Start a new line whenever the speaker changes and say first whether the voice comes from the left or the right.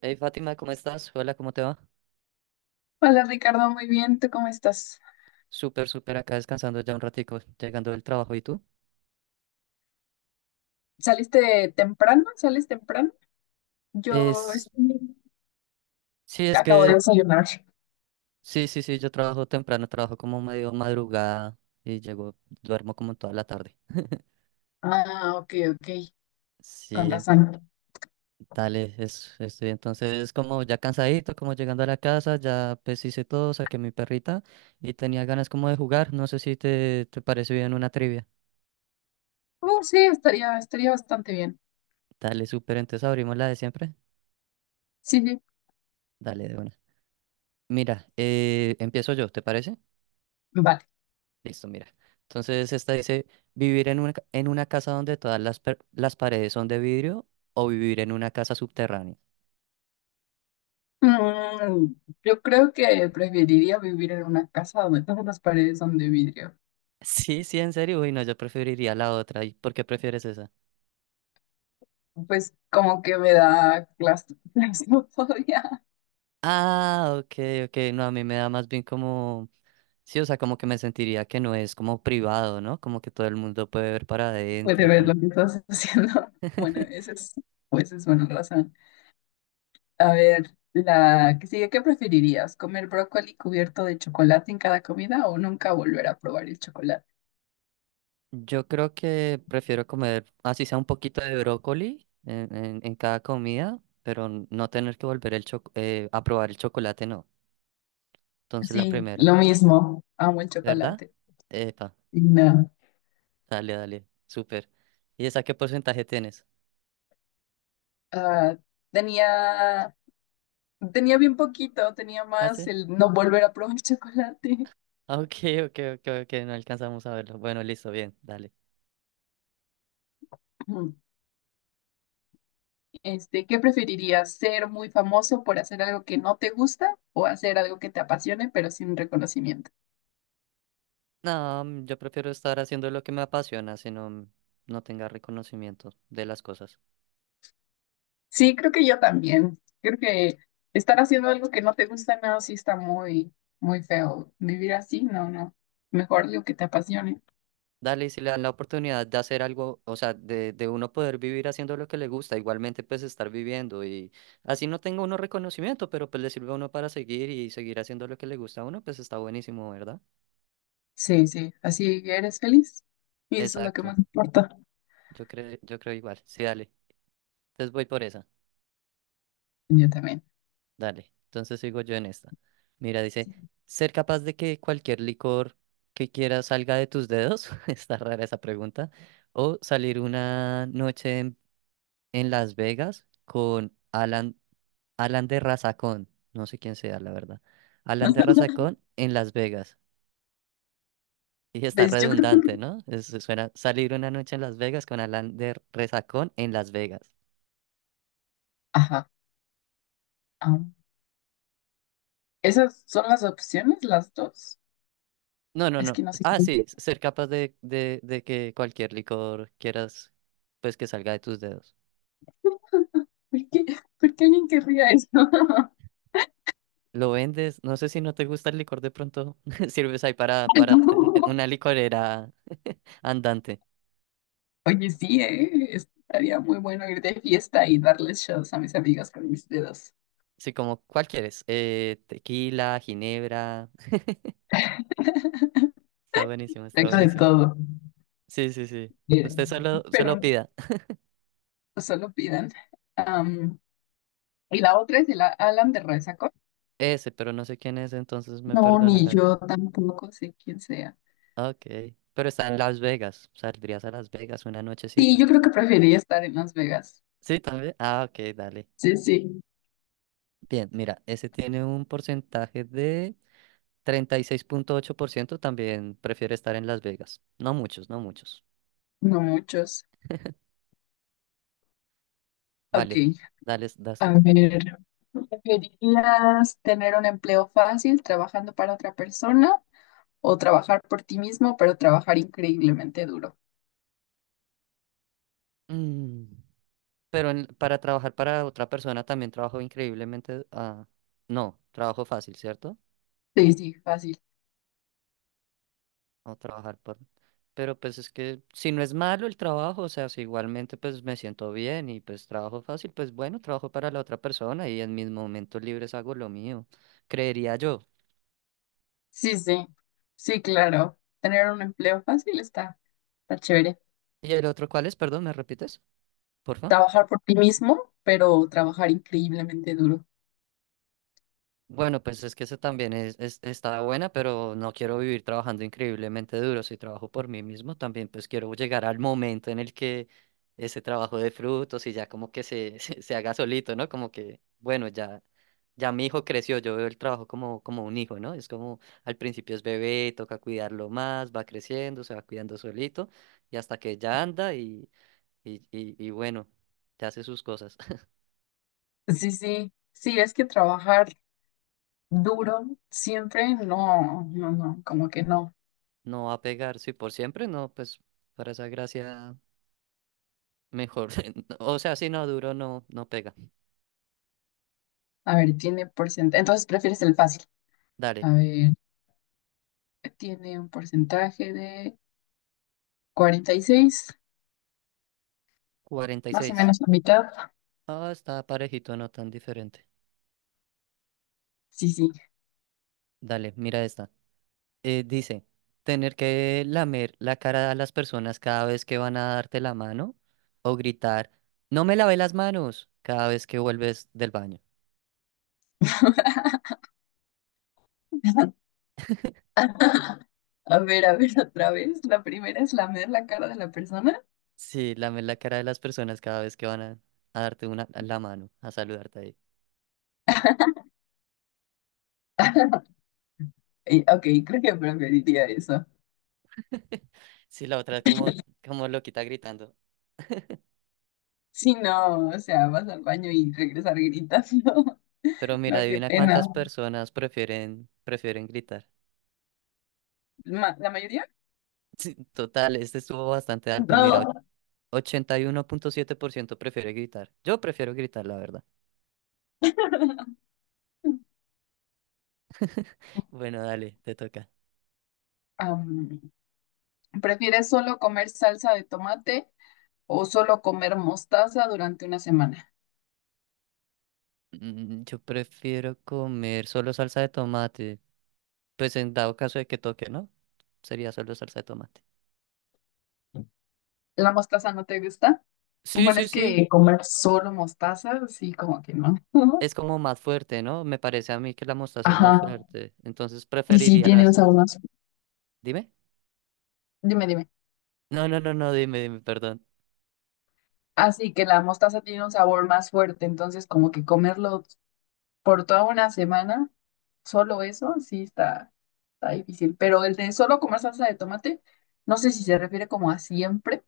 right: Hey Fátima, ¿cómo estás? Hola, ¿cómo te va?
left: Hola Ricardo, muy bien, ¿tú cómo estás?
right: Súper, súper acá descansando ya un ratico, llegando del trabajo. ¿Y tú?
left: ¿Saliste temprano? ¿Sales temprano? Yo
right: Es,
left: estoy-
right: sí, es
left: Acabo de
right: que,
left: desayunar.
right: sí, sí, sí, yo trabajo temprano, trabajo como medio madrugada y llego, duermo como toda la tarde.
left: Ah, ok, ok, con
right: Sí,
left: razón.
right: dale, estoy entonces como ya cansadito, como llegando a la casa, ya pues hice todo, saqué mi perrita y tenía ganas como de jugar. No sé si te parece bien una trivia.
left: Oh, sí, estaría bastante bien.
right: Dale, súper, entonces abrimos la de siempre.
left: Sí, sí,
right: Dale, de una. Mira, empiezo yo, ¿te parece?
left: vale.
right: Listo, mira. Entonces esta dice, ¿vivir en en una casa donde todas las paredes son de vidrio o vivir en una casa subterránea?
left: Mm, yo creo que preferiría vivir en una casa donde todas las paredes son de vidrio.
right: Sí, sí, en serio. Uy, no, yo preferiría la otra. ¿Y por qué prefieres esa?
left: Pues como que me da claustrofobia.
right: Ah, ok, ok. No, a mí me da más bien como... Sí, o sea, como que me sentiría que no es como privado, ¿no? Como que todo el mundo puede ver para
left: Puede
right: adentro,
left: ver lo
right: como...
left: que estás haciendo. Bueno, pues es una razón. A ver, la que sigue, ¿qué preferirías? ¿Comer brócoli cubierto de chocolate en cada comida o nunca volver a probar el chocolate?
right: Yo creo que prefiero comer, así sea un poquito de brócoli en cada comida, pero no tener que volver a probar el chocolate, no. Entonces la
left: Sí,
right: primera,
left: lo mismo. Amo el
right: ¿verdad?
left: chocolate.
right: Epa,
left: Y no.
right: dale, dale, súper. ¿Y esa qué porcentaje tienes?
left: Ah, tenía, tenía bien poquito, tenía
right: ¿Ah,
left: más
right: sí?
left: el no volver a probar chocolate.
right: Ah, ok, ok, ok, ok, no alcanzamos a verlo. Bueno, listo, bien, dale.
left: Ujú. Este, ¿qué preferirías? ¿Ser muy famoso por hacer algo que no te gusta o hacer algo que te apasione pero sin reconocimiento?
right: No, yo prefiero estar haciendo lo que me apasiona, si no, no tenga reconocimiento de las cosas.
left: Sí, creo que yo también. Creo que estar haciendo algo que no te gusta nada sí está muy, muy feo. Vivir así, no, no. Mejor lo que te apasione.
right: Dale, y si le dan la oportunidad de hacer algo, o sea, de uno poder vivir haciendo lo que le gusta, igualmente pues estar viviendo y así no tenga uno reconocimiento, pero pues le sirve a uno para seguir y seguir haciendo lo que le gusta a uno, pues está buenísimo, ¿verdad?
left: Sí, sí, así eres feliz. Y eso es lo que
right: Exacto,
left: más importa.
right: yo creo igual, sí, dale, entonces voy por esa,
left: Yo también.
right: dale, entonces sigo yo en esta. Mira, dice, ser capaz de que cualquier licor que quieras salga de tus dedos, está rara esa pregunta, o salir una noche en Las Vegas con Alan. Alan de Razacón, no sé quién sea, la verdad. Alan de Razacón en Las Vegas. Y está
left: Pues yo creo que…
right: redundante, ¿no? Es- suena salir una noche en Las Vegas con Alan de Razacón en Las Vegas.
left: Ajá. am, esas son las opciones, las dos.
right: No, no,
left: Es
right: no.
left: que no sé.
right: Ah, sí, ser capaz de que cualquier licor quieras, pues que salga de tus dedos.
left: ¿Por qué, por qué alguien querría eso?
right: Lo vendes, no sé si no te gusta el licor de pronto, sirves ahí para una licorera andante.
left: Oye, sí, ¿eh? Estaría muy bueno ir de fiesta y darles shows a mis amigas con mis dedos.
right: Sí, como, ¿cuál quieres? Tequila, ginebra. Está buenísimo, está
left: Tengo de
right: buenísimo.
left: todo,
right: Sí, sí, sí. Usted solo,
left: pero
right: solo
left: no,
right: pida
left: solo pidan. Am, y la otra es el Alan de Resaco.
right: ese, pero no sé quién es, entonces me
left: No, ni
right: perdonarás.
left: yo tampoco sé quién sea.
right: Ah, ok. Pero está en Las Vegas. Saldrías a Las Vegas una
left: Sí,
right: nochecita.
left: yo creo que preferiría estar en Las Vegas.
right: Sí, también. Ah, ok, dale.
left: Sí, sí,
right: Bien, mira, ese tiene un porcentaje de 36,8%. También prefiere estar en Las Vegas. No muchos, no muchos.
left: no muchos. Ok,
right: Vale, dale, das
left: a
right: tú.
left: ver. ¿Preferirías tener un empleo fácil trabajando para otra persona o trabajar por ti mismo, pero trabajar increíblemente duro?
right: Mm, Pero para trabajar para otra persona también trabajo increíblemente. No, trabajo fácil, ¿cierto?
left: Sí, sí, fácil.
right: O trabajar por... Pero pues es que si no es malo el trabajo, o sea, si igualmente pues me siento bien y pues trabajo fácil, pues bueno, trabajo para la otra persona y en mis momentos libres hago lo mío, creería yo.
left: Sí, sí, sí, claro. Tener un empleo fácil está chévere.
right: ¿Y el otro cuál es? Perdón, ¿me repites? Porfa.
left: Trabajar por ti mismo, pero trabajar increíblemente duro.
right: Bueno, pues es que eso también es- está buena, pero no quiero vivir trabajando increíblemente duro. Si trabajo por mí mismo, también pues quiero llegar al momento en el que ese trabajo dé frutos y ya como que se, se haga solito, ¿no? Como que, bueno, ya, ya mi hijo creció, yo veo el trabajo como, como un hijo, ¿no? Es como al principio es bebé, toca cuidarlo más, va creciendo, se va cuidando solito y hasta que ya anda y bueno, ya hace sus cosas.
left: Sí, sí, sí, es que trabajar duro siempre, no, no, no, como que no.
right: No va a pegar, si por siempre, no, pues para esa gracia. Mejor. O sea, si no duro, no, no pega.
left: A ver, tiene porcentaje, entonces prefieres el fácil.
right: Dale.
left: A ver, tiene un porcentaje de 46,
right: cuarenta y
left: más o
right: seis
left: menos la mitad.
right: Ah, está parejito, no tan diferente.
left: Sí, sí.
right: Dale, mira esta. Dice, tener que lamer la cara a las personas cada vez que van a darte la mano o gritar, no me lavé las manos cada vez que vuelves del baño.
left: A ver, otra vez. La primera es lamer la cara de la persona.
right: Sí, lamer la cara de las personas cada vez que van a darte una, la mano, a saludarte ahí.
left: Y, ok, creo que preferiría eso.
right: Sí, la otra es como, como loquita gritando.
left: Si no, o sea, vas al baño y regresar gritando.
right: Pero mira,
left: No, qué
right: adivina
left: pena,
right: cuántas personas prefieren gritar.
left: la mayoría.
right: Sí, total, este estuvo bastante alto. Mira,
left: No.
right: 81,7% prefiere gritar. Yo prefiero gritar, la verdad. Bueno, dale, te toca.
left: Am, ¿Prefieres solo comer salsa de tomate o solo comer mostaza durante una semana?
right: Yo prefiero comer solo salsa de tomate. Pues en dado caso de que toque, ¿no? Sería solo salsa de tomate.
left: ¿La mostaza no te gusta?
right: Sí,
left: Bueno,
right: sí,
left: es
right: sí.
left: que comer solo mostaza, sí, como que no.
right: Es como más fuerte, ¿no? Me parece a mí que la mostaza es
left: Ajá.
right: más fuerte. Entonces
left: Y sí,
right: preferiría la
left: tiene un sabor
right: salsa.
left: más.
right: Dime.
left: Dime, dime.
right: No, no, no, no, dime, dime, perdón.
left: Así que la mostaza tiene un sabor más fuerte, entonces como que comerlo por toda una semana, solo eso, sí está difícil. Pero el de solo comer salsa de tomate, no sé si se refiere como a siempre.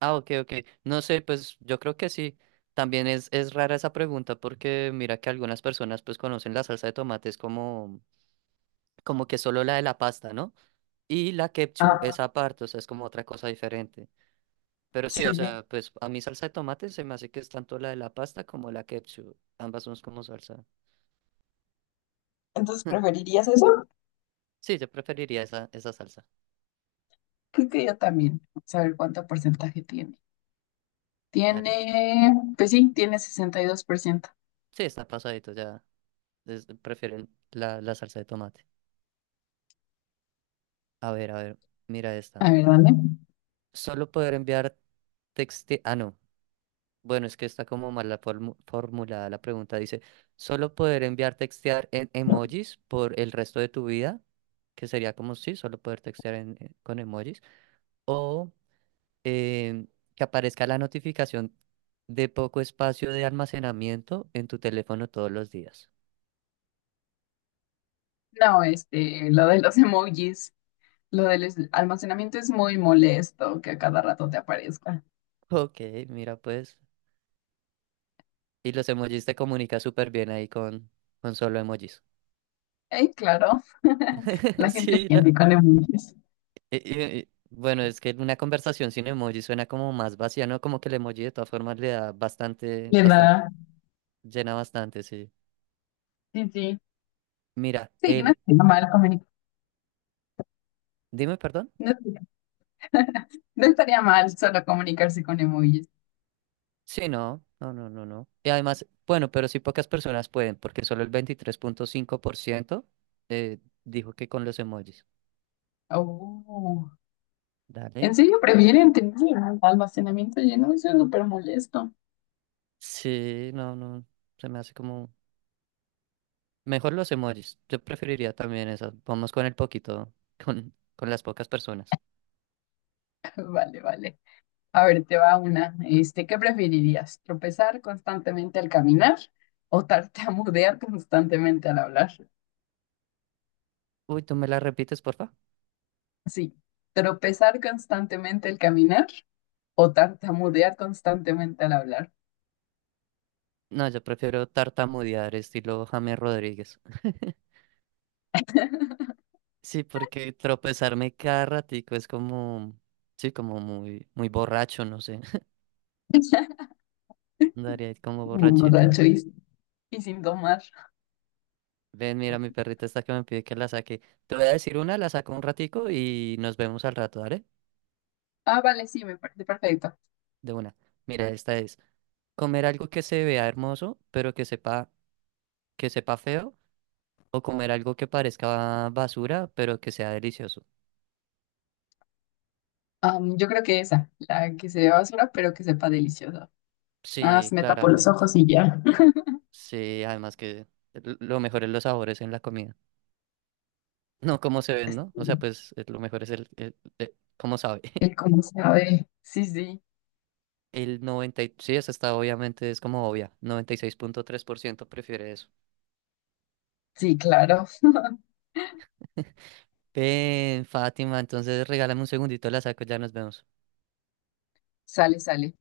right: Ah, ok, ok. No sé, pues yo creo que sí. También es rara esa pregunta porque mira que algunas personas pues conocen la salsa de tomate es como, como que solo la de la pasta, ¿no? Y la ketchup es aparte, o sea, es como otra cosa diferente. Pero sí,
left: Sí,
right: o
left: sí.
right: sea, pues a mí salsa de tomate se me hace que es tanto la de la pasta como la ketchup. Ambas son como salsa.
left: Entonces, ¿preferirías eso?
right: Sí, yo preferiría esa, esa salsa.
left: Creo que yo también. Saber cuánto porcentaje tiene.
right: Dale.
left: Tiene, pues sí, tiene 62%.
right: Sí, está pasadito, ya. Es- prefieren la, la salsa de tomate. A ver, mira esta.
left: A ver, dale.
right: Solo poder enviar texte... Ah, no. Bueno, es que está como mal la formulada la pregunta. Dice, ¿solo poder enviar textear en emojis por el resto de tu vida? Que sería como sí, solo poder textear con emojis. O eh, que aparezca la notificación de poco espacio de almacenamiento en tu teléfono todos los días.
left: No, este, lo de los emojis, lo del almacenamiento es muy molesto que a cada rato te aparezca.
right: Ok, mira pues. Y los emojis te comunica súper bien ahí con solo emojis.
left: Claro, la gente
right: Sí,
left: entiende con emojis.
right: Bueno, es que una conversación sin emoji suena como más vacía, ¿no? Como que el emoji de todas formas le da bastante,
left: Le da,
right: bastante, llena bastante, sí.
left: sí, sí.
right: Mira,
left: Sí, no
right: el,
left: estaría mal comunicar.
right: dime, perdón.
left: No, no estaría mal solo comunicarse con emojis.
right: Sí, no, no, no, no, no. Y además, bueno, pero sí pocas personas pueden, porque solo el 23.5% dijo que con los emojis.
left: Oh. ¿En
right: Dale.
left: serio prefieren tener el almacenamiento lleno? Eso es súper molesto.
right: Sí, no, no, se me hace como... Mejor los emojis. Yo preferiría también eso. Vamos con el poquito, con las pocas personas.
left: Vale, vale. A ver, te va una. Este, ¿qué preferirías? ¿Tropezar constantemente al caminar o tartamudear constantemente al hablar?
right: Uy, ¿tú me la repites, porfa?
left: Sí, tropezar constantemente al caminar o tartamudear constantemente al hablar.
right: No, yo prefiero tartamudear estilo James Rodríguez. Sí, porque tropezarme cada ratico es como, sí, como muy, muy borracho, no sé. Andaría ahí como
left: Muy
right: borrachito.
left: borracho y, sin tomar.
right: Ven, mira, mi perrita está que me pide que la saque. Te voy a decir una, la saco un ratico y nos vemos al rato, ¿vale?
left: Ah, vale, sí, me parece perfecto.
right: De una. Mira, esta es comer algo que se vea hermoso, pero que sepa feo, o comer algo que parezca basura, pero que sea delicioso.
left: Yo creo que esa, la que se vea basura, pero que sepa deliciosa. Ah,
right: Sí,
left: me tapo los
right: claramente.
left: ojos y ya.
right: Sí, además que lo mejor es los sabores en la comida. No cómo se ven, ¿no? O sea, pues lo mejor es cómo sabe.
left: Que cómo sabe. Sí, sí,
right: Sí, esa está obviamente, es como obvia. 96,3% prefiere eso.
left: sí, claro.
right: Ven, Fátima, entonces regálame un segundito, la saco, ya nos vemos.
left: Sale, sale.